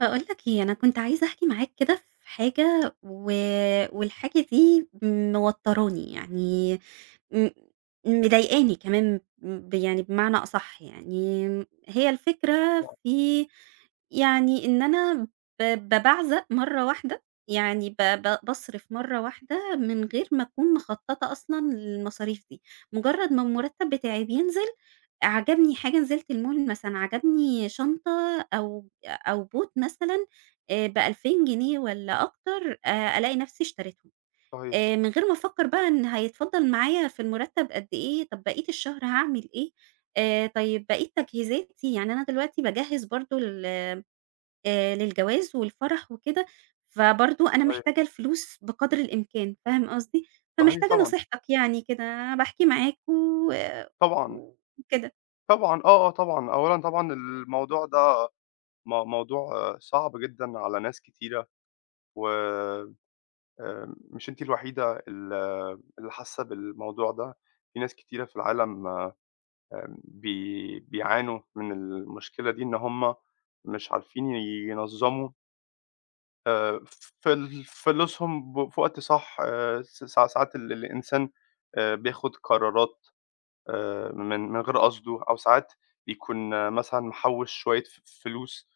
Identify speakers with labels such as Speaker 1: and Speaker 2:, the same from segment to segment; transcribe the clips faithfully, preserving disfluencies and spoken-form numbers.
Speaker 1: باقول لك إيه، أنا كنت عايزة أحكي معاك كده في حاجة و والحاجة دي موتّراني، يعني م مضايقاني كمان ب يعني بمعنى أصح يعني، هي الفكرة في يعني إن أنا ب بابعزق مرّة واحدة، يعني ب ب باصرف مرّة واحدة من غير ما أكون مخطّطة أصلًا للمصاريف دي، مجرّد ما المرتّب بتاعي بينزل عجبني حاجة نزلت المول مثلًا، عجبني شنطة أو أو boot مثلًا آآ بألفين جنيه والّا أكتر، آآ ألاقي نفسي اشتريتهم،
Speaker 2: صحيح،
Speaker 1: آآ من غير ما أفكّر بقى إن هيتفضّل معايا في المرتّب قد إيه، طب بقية الشهر هاعمل إيه، آآ طيب بقية تجهيزاتي، يعني أنا دلوقتي باجهّز برضه لل آآ للجواز والفرح وكده، فبرضه أنا
Speaker 2: صحيح،
Speaker 1: محتاجة الفلوس بقدر الإمكان، فاهم قصدي؟
Speaker 2: صحيح
Speaker 1: فمحتاجة
Speaker 2: طبعًا،
Speaker 1: نصيحتك يعني كده، باحكي معاك و
Speaker 2: طبعًا،
Speaker 1: وكده.
Speaker 2: طبعًا، آه، آه طبعًا. أولًا طبعًا الموضوع ده م موضوع آه، صعب جدًا على ناس كتيرة، و آآ مش أنتِ الوحيدة ال اللي حاسة بالموضوع ده، في ناس كتيرة في العالم آآ بي بيعانوا من المشكلة دي، إن هم مش عارفين ينظموا آآ فل فلوسهم ب في وقت صح، آآ س ساعات ال الإنسان آآ بياخد قرارات آآ من من غير قصده، أو ساعات بيكون آه، مثلًا محوّش شوية ف فلوس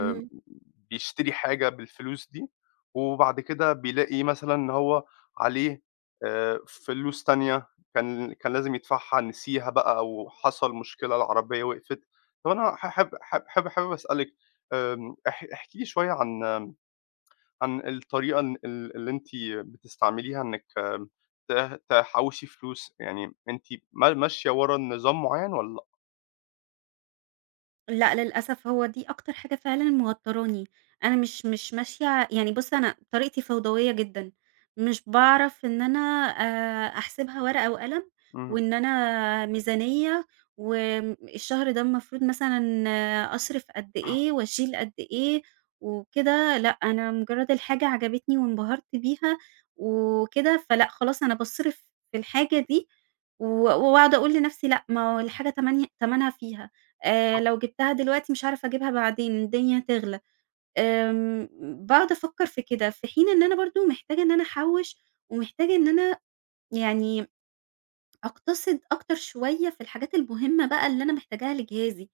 Speaker 1: اهم.
Speaker 2: حاجة بالفلوس دي، وبعد كده بيلاقي مثلًا إن هو عليه آآ فلوس تانية كان كان لازم يدفعها نسيها بقى أو حصل مشكلة العربية وقفت. طَب أنا حاحب حاب حاب حابب أسألِك آمم اح احكي لي شوية عن عن الطريقة ال ال- اللي أنتِ بتستعمليها إنِّك آم، ت تحوّشي فلوس، يعني أنتِ ما ماشية ورا نظام معيّن والّا لأ؟
Speaker 1: لأ، للأسف هو دي أكتر حاجة فعلًا موتّراني، أنا مش مش ماشية، يعني بُص أنا طريقتي فوضوية جدًا، مش باعرف إن أنا آآ أحسبها ورقة وقلم،
Speaker 2: اهم،
Speaker 1: وإن أنا ميزانية، وآمم الشهر ده المفروض مثلًا آه، أصرف قد إيه وأشيل قد إيه وكده، لأ أنا مجرّد الحاجة عجبتني وانبهرت بيها وكده، فلأ خلاص أنا باصرف في الحاجة دي و واقعد أقول لنفسي لأ ما هو الحاجة تمني تمنها فيها. آآ
Speaker 2: صح،
Speaker 1: لو جِبتها دلوقتي مش هاعرف أجيبها بعدين، الدنيا هتغلى. آمم باقعد أفكّر في كده، في حين إن أنا برضه محتاجة إن أنا أحوّش، ومحتاجة إن أنا يعني أقتصد أكتر شوية في الحاجات المهمة بقى اللي أنا محتاجاها لجهازي.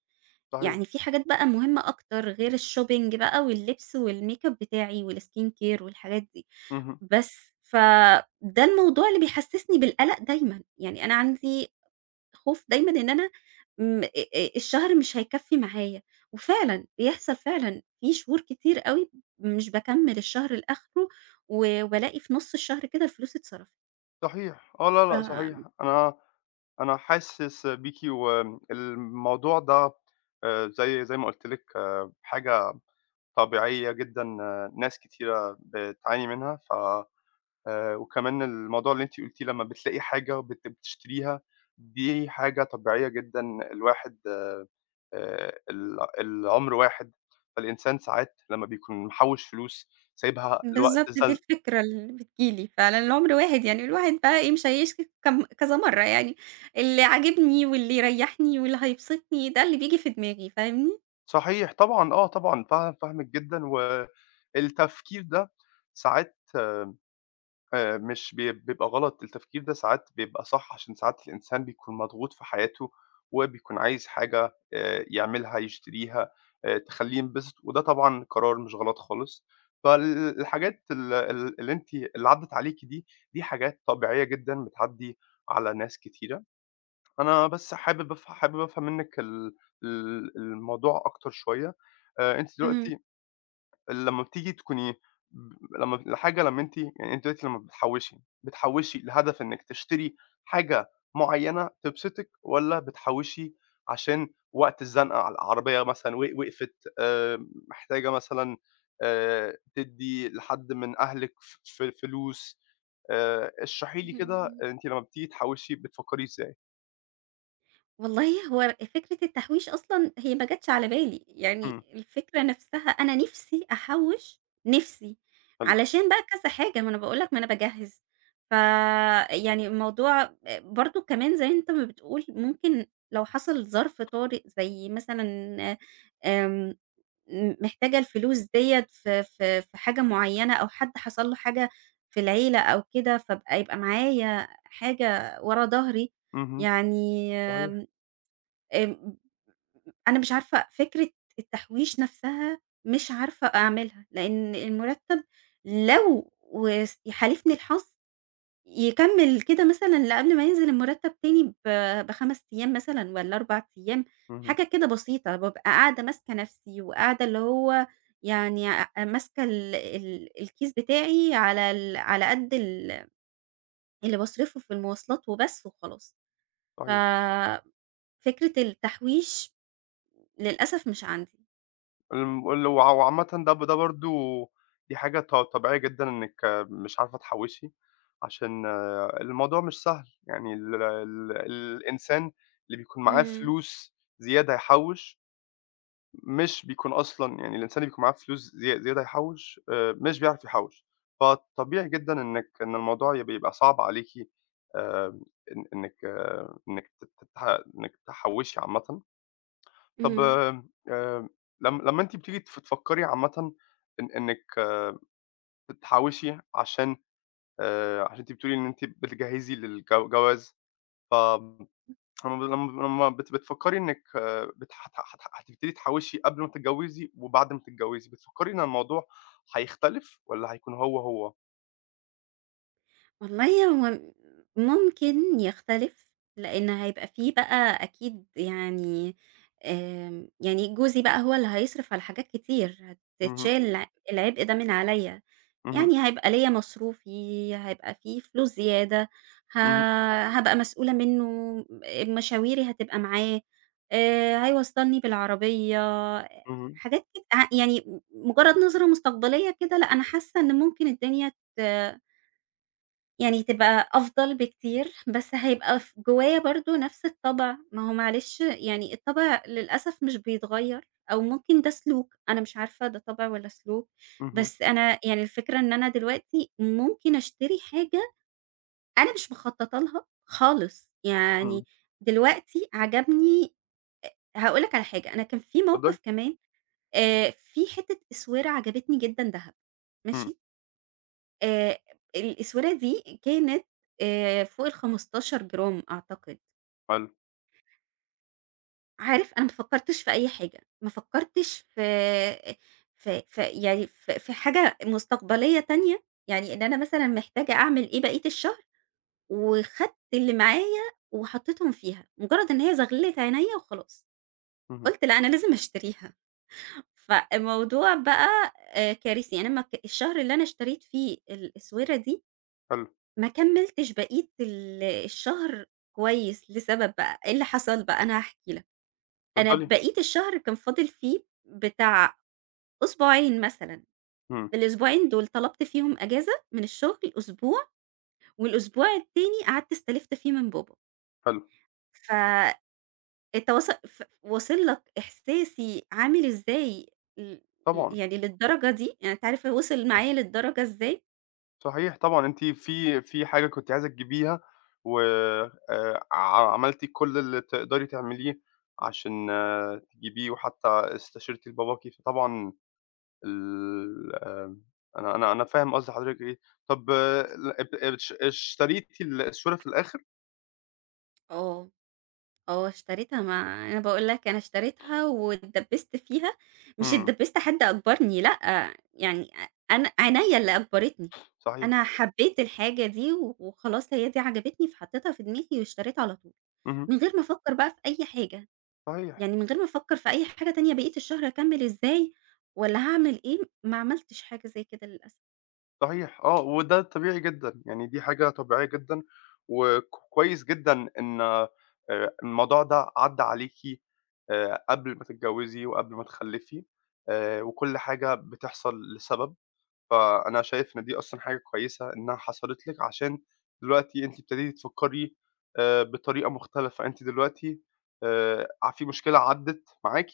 Speaker 2: صحيح،
Speaker 1: يعني في حاجات بقى مهمة أكتر غير الshopping بقى واللبس والmakeup بتاعي والskin care والحاجات دي.
Speaker 2: اهم،
Speaker 1: بس، فده الموضوع اللي بيحسّسني بالقلق دايمًا. يعني أنا عندي خوف دايمًا إن أنا م آآ الشهر مش هيكفّي معايا، وفعلًا بيحصل فعلًا في شهور كتير أوي مش باكمّل الشهر لآخره، و والاقي في نُص الشهر كده الفلوس اتصرفت.
Speaker 2: صحيح، آه، لا، لأ،
Speaker 1: ف
Speaker 2: صحيح، أنا أنا حاسس بيكِ والموضوع ده آآ زي زي ما قُلت لِك آه، حاجة طبيعية جدًا، آه، ناس كتيرة بتعاني منها ف آآ وكمان الموضوع اللي أنتِ قُلتيه لمّا بتلاقي حاجة بت بتشتريها، دي حاجة طبيعية جدًا الواحد آآ ال العمر واحد، فالإنسان ساعات لمّا بيكون محوّش فلوس سايبها لوقت
Speaker 1: بالضبط دي
Speaker 2: زن
Speaker 1: الفكرة اللي بتيجي لي فعلًا، العمر واحد يعني الواحد بقى إيه مش هيشكي كم كذا مرّة يعني، اللي عاجبني واللي يريّحني واللي هيبسطني ده اللي بييجي في دماغي، فاهمني؟
Speaker 2: صحيح طبعًا، آه طبعًا، فاهم فاهمِك جدًا والتفكير ده ساعات آآ مش بي بيبقى غلط، التفكير ده ساعات بيبقى صح، عشان ساعات الإنسان بيكون مضغوط في حياته، وبيكون عايز حاجة آآ يعملها، يشتريها، آآ تخلّيه ينبسط، وده طبعًا قرار مش غلط خالص. فال الحاجات ال ال اللي أنتِ اللي عدّت عليكِ دي، دي حاجات طبيعية جدًا بتعدّي على ناس كتيرة. أنا بس حابب أف حابب أفهم منِّك ال ال الموضوع أكتر شوية. آآ أنتِ
Speaker 1: اهم،
Speaker 2: دلوقتي لمّا بتيجي تكوني ب لمّا الحاجة لمّا أنتِ يعني أنتِ دلوقتي لمّا بتحوّشي، بتحوّشي لهدف إنِّك تشتري حاجة معيّنة تبسطِك والّا بتحوّشي عشان وقت الزنقة على العربية مثلًا و وقفت، آآ محتاجة مثلًا آآ تدّي لحد من أهلِك ف ف فلوس، آآ اشرحي لي
Speaker 1: اهم،
Speaker 2: كده
Speaker 1: اهم.
Speaker 2: أنتِ لمّا بتيجي تحوّشي بتفكّري إزاي؟
Speaker 1: والله هو فكرة التحويش أصلًا هي ما جاتش على بالي، يعني
Speaker 2: إمم،
Speaker 1: الفكرة نفسها أنا نِفسي أحوّش، نِفسي،
Speaker 2: حلو.
Speaker 1: علشان بقى كذا حاجة، ما أنا باقول لك ما أنا باجهّز، ف يعني الموضوع آآ برضه كمان زي أنت ما بتقول ممكن لو حصل ظرف طارئ زي مثلًا آمم م محتاجة الفلوس ديّة في في في حاجة معيّنة أو حد حصل له حاجة في العيلة أو كده، فابقى يبقى معايا حاجة ورا ضهري،
Speaker 2: اهم،
Speaker 1: يعني
Speaker 2: صحيح،
Speaker 1: آمم، أنا مش عارفة فكرة التحويش نَفْسها مش عارفة أعملها، لإن المُرتّب لو وس يحالفني الحظ يكمّل كده مثلًا لقبل ما ينزل المُرتّب تاني ب بخمسة أيام مثلًا والّا أربع أيام،
Speaker 2: اهم،
Speaker 1: حاجة كده بسيطة، بابقى قاعدة ماسكة نَفْسي وقاعدة اللي هو يعني أ ماسكة ال ال الكيس بتاعي على ال على قد ال اللي باصرفه في المواصلات وبس وخلاص،
Speaker 2: صحيح.
Speaker 1: ففكرة التحويش للأسف مش عندي.
Speaker 2: الم ال وع وعامةً ده ب ده برضه دي حاجة ط طبيعية جدًا إنِّك مش عارفة تحوّشي، عشان آه، الموضوع مش سهل، يعني ال ال الإنسان اللي بيكون معاه
Speaker 1: إمم،
Speaker 2: فلوس زيادة يحوّش، مش بيكون أصلًا يعني الإنسان اللي بيكون معاه فلوس زي زيادة يحوّش آآ، مش بيعرف يحوّش، فطبيعي جدًا إنِّك إن الموضوع يب يبقى صعب عليكِ آآ، إن إنِّك آه، إنِّك ت تح إنِّك تحوّشي عامةً. طب
Speaker 1: إمم.
Speaker 2: آمم، آآ لم لمّا أنتِ بتيجي تف تفكّري عامةً إن إنِّك آه، تحوّشي عشان آآ عشان أنتِ بتقولي إن أنتِ بتجهّزي للجو جواز، ف لمّا لمّا لمّا بت بتفكّري إنِّك آه، بت هت هت هتبتدي تحوّشي قبل ما تتجوّزي وبعد ما تتجوّزي، بتفكّري إن الموضوع هيختلف والّا هيكون هو، هو؟
Speaker 1: والله هو ممكن يختلف، لإن هيبقى في بقى أكيد، يعني آمم، يعني جوزي بقى هو اللي هيصرف على حاجات كتير، هتتشال
Speaker 2: اهم،
Speaker 1: الع العبء ده من عليَّ،
Speaker 2: اهم،
Speaker 1: يعني هيبقى ليّا مصروفي، هيبقى في فلوس زيادة، ه
Speaker 2: اهم،
Speaker 1: هابقى مسؤولة منه، مشاويري هتبقى معاه، آآ هيوصّلني بالعربية،
Speaker 2: اهم،
Speaker 1: حاجات كده، ع يعني مجرد نظرة مستقبلية كده، لأ أنا حاسة إن ممكن الدنيا ت يعني تبقى أفضل بكتير، بس هيبقى ف جوايا برضه نفْس الطبع، ما هو معلش يعني الطبع للأسف مش بيتغيّر أو ممكن ده سلوك، أنا مش عارفة ده طبع والّا سلوك،
Speaker 2: اهم،
Speaker 1: بس أنا يعني الفكرة إن أنا دلوقتي ممكن أشتري حاجة أنا مش مخطّطة لها خالص،
Speaker 2: إمم،
Speaker 1: يعني دلوقتي عجبني، هاقول لك على حاجة، أنا كان في
Speaker 2: اتفضّلي،
Speaker 1: موقِف كمان، آآ، في حتّة أسوِرة عجبتني جدًا دهب،
Speaker 2: إمم،
Speaker 1: ماشي؟ آآ الأسودة دي كانت آآ فوق الخمستاشر جرام أعتقد.
Speaker 2: حلو،
Speaker 1: عارف أنا ما فكّرتش في أي حاجة، ما فكّرتش في في في يعني في في حاجة مستقبلية تانية، يعني إن أنا مثلًا محتاجة أعمل إيه بقية الشهر، وخدت اللي معايا وحطيتهم فيها، مجرّد إن هي زغلِّت عينيّا وخلاص،
Speaker 2: اهم،
Speaker 1: قُلت لأ أنا لازم أشتريها. فالموضوع بقى آآ كارثي، يعني أنا ما ك الشهر اللي أنا اشتريت فيه الأسودة دي
Speaker 2: حلو،
Speaker 1: ما كمّلتش بقية ال الشهر كويس لسبب بقى، إيه اللي حصل بقى أنا هاحكي لك، أنا
Speaker 2: اتفضّلي،
Speaker 1: بقية الشهر كان فاضل فيه بتاع أسبوعين مثلًا،
Speaker 2: إمم،
Speaker 1: الأسبوعين دول طلبت فيهم أجازة من الشغل أسبوع، والأسبوع التاني قعدت استلفت فيه من بابا،
Speaker 2: حلو،
Speaker 1: فأنت واصل ف واصل لك إحساسي عامل إزاي، ل
Speaker 2: طبعًا.
Speaker 1: يعني للدرجة دي، يعني أنت عارف وصل معايا للدرجة إزاي؟
Speaker 2: صحيح طبعًا، أنتِ في في حاجة كنتِ عايزة تجيبيها و آآ ع عملتِ كل اللي تقدري تعمليه عشان آه، تجيبيه وحتى استشرتِ لباباكِ، فطبعًا ال آمم أنا أنا أنا فاهم قصد حضرتِك إيه. طب آه، ال اب اشت اشتريتِ ال الصورة في الآخر؟
Speaker 1: آه. آه، اشتريتها، ما أنا باقول لك أنا اشتريتها واتدبّست فيها، مش
Speaker 2: إمم،
Speaker 1: اتدبّست حد أجبرني لأ، يعني أ أنا عينيّا اللي أجبرتني،
Speaker 2: صحيح،
Speaker 1: أنا حبّيت الحاجة دي و وخلاص هي دي عجبتني فحطيتها في دماغي واشتريتها على طول،
Speaker 2: اهم،
Speaker 1: من غير ما أفكّر بقى في أي حاجة،
Speaker 2: صحيح.
Speaker 1: يعني من غير ما أفكّر في أي حاجة تانية بقية الشهر هاكمّل إزاي والّا هاعمل إيه، ما عملتش حاجة زي كده للأسف.
Speaker 2: صحيح آه، وده طبيعي جدًا، يعني دي حاجة طبيعية جدًا، وكويس جدًا إن آآ، الموضوع ده عدّى عليكِ آآ، قبل ما تتجوزي وقبل ما تخلّفي آآ، وكل حاجة بتحصل لسبب. فأنا شايف إن دي أصلًا حاجة كويسة إنها حصلت لِك، عشان دلوقتي أنتِ ابتديتِ تفكّري آآ بطريقة مختلفة، أنتِ دلوقتي آآ ع في مشكلة عدِّت معاكِ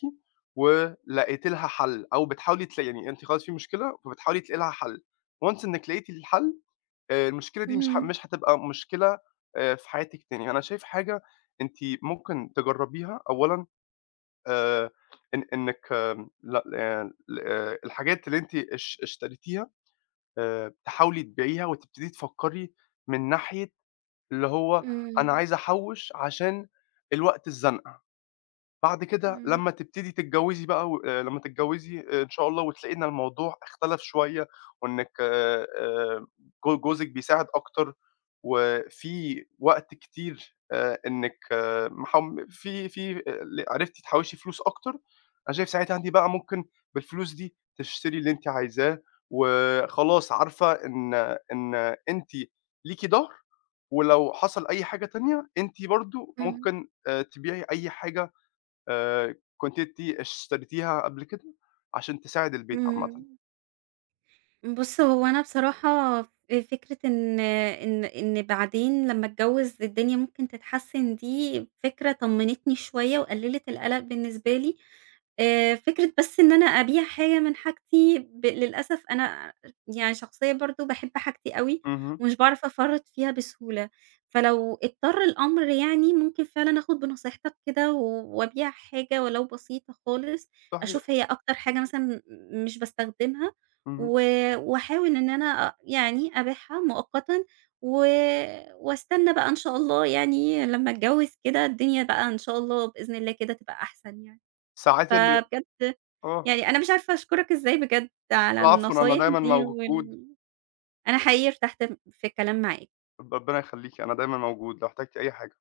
Speaker 2: ولقيتِ لها حَل أو بتحاولي تلاقي يعني أنتِ خلاص في مشكلة فبتحاولي تلاقي لها حَل، once إنِّك لقيتِ الحَل آآ المشكلة دي مش ح
Speaker 1: إمم،
Speaker 2: مش هتبقى مشكلة آآ في حياتِك تاني. أنا شايف حاجة أنتِ ممكن تجرّبيها أولًا آآ إن إنِّك ل آآ ل آه، الحاجات اللي أنتِ اش اشتريتيها آآ تحاولي تبيعيها وتبتدي تفكّري من ناحية اللي هو أنا
Speaker 1: إمم،
Speaker 2: عايزة أحوّش عشان الوقت الزنقة. بعد كده
Speaker 1: إمم،
Speaker 2: لمّا تبتدي تتجوّزي بقى و آآ لمّا تتجوّزي آه، إن شاء الله وتلاقي إن الموضوع اختلف شوية وإنِّك آآ جو جوزِك بيساعد أكتر وفي وقت كتير آآ إنِّك آه، محم في في آه، ل عرفتِ تحوّشي فلوس أكتر، أنا شايف ساعتها أنتِ بقى ممكن بالفلوس دي تشتري اللي أنتِ عايزاه وخلاص عارفة إن إن أنتِ ليكِ ضهر ولو حصل أي حاجة تانية أنتِ برضه
Speaker 1: إمم،
Speaker 2: ممكن آآ تبيعي أي حاجة آآ كنتِ أنتِ اشتريتيها قبل كده عشان تساعد البيت عامةً.
Speaker 1: إمم. بُص، هو أنا بصراحة ف فكرة إن إن إن بعدين لمّا أتجوّز الدنيا ممكن تتحسّن دي فكرة طمّنتني شوية وقلّلت القلق بالنسبة لي، آآ فكرة بس إن أنا أبيع حاجة من حاجتي، ب للأسف أنا يعني شخصية برضه باحب حاجتي أوي
Speaker 2: اهم،
Speaker 1: ومش باعرف أفرّط فيها بسهولة، فلو اضطر الأمر يعني ممكن فعلًا آخُد بنصيحتك كده و وأبيع حاجة ولو بسيطة خالص، أشوف
Speaker 2: صحيح،
Speaker 1: هي أكتر حاجة مثلًا م مش باستخدمها
Speaker 2: اهم.
Speaker 1: و واحاول إن أنا أ يعني أبيعها مؤقتًا و واستنى بقى إن شاء الله، يعني لمّا أتجوّز كده الدنيا بقى إن شاء الله بإذن الله كده تبقى أحسن يعني.
Speaker 2: ساعات ال
Speaker 1: فبجد
Speaker 2: آه،
Speaker 1: يعني أنا مش عارفة أشكرك إزاي بجد على
Speaker 2: العفو أنا
Speaker 1: النصايح
Speaker 2: دايمًا
Speaker 1: دي
Speaker 2: موجود،
Speaker 1: وال، أنا حقيقي ارتحت م في الكلام معاك.
Speaker 2: ربنا يخليكِ، أنا دايمًا موجود لو احتجتِ أي حاجة.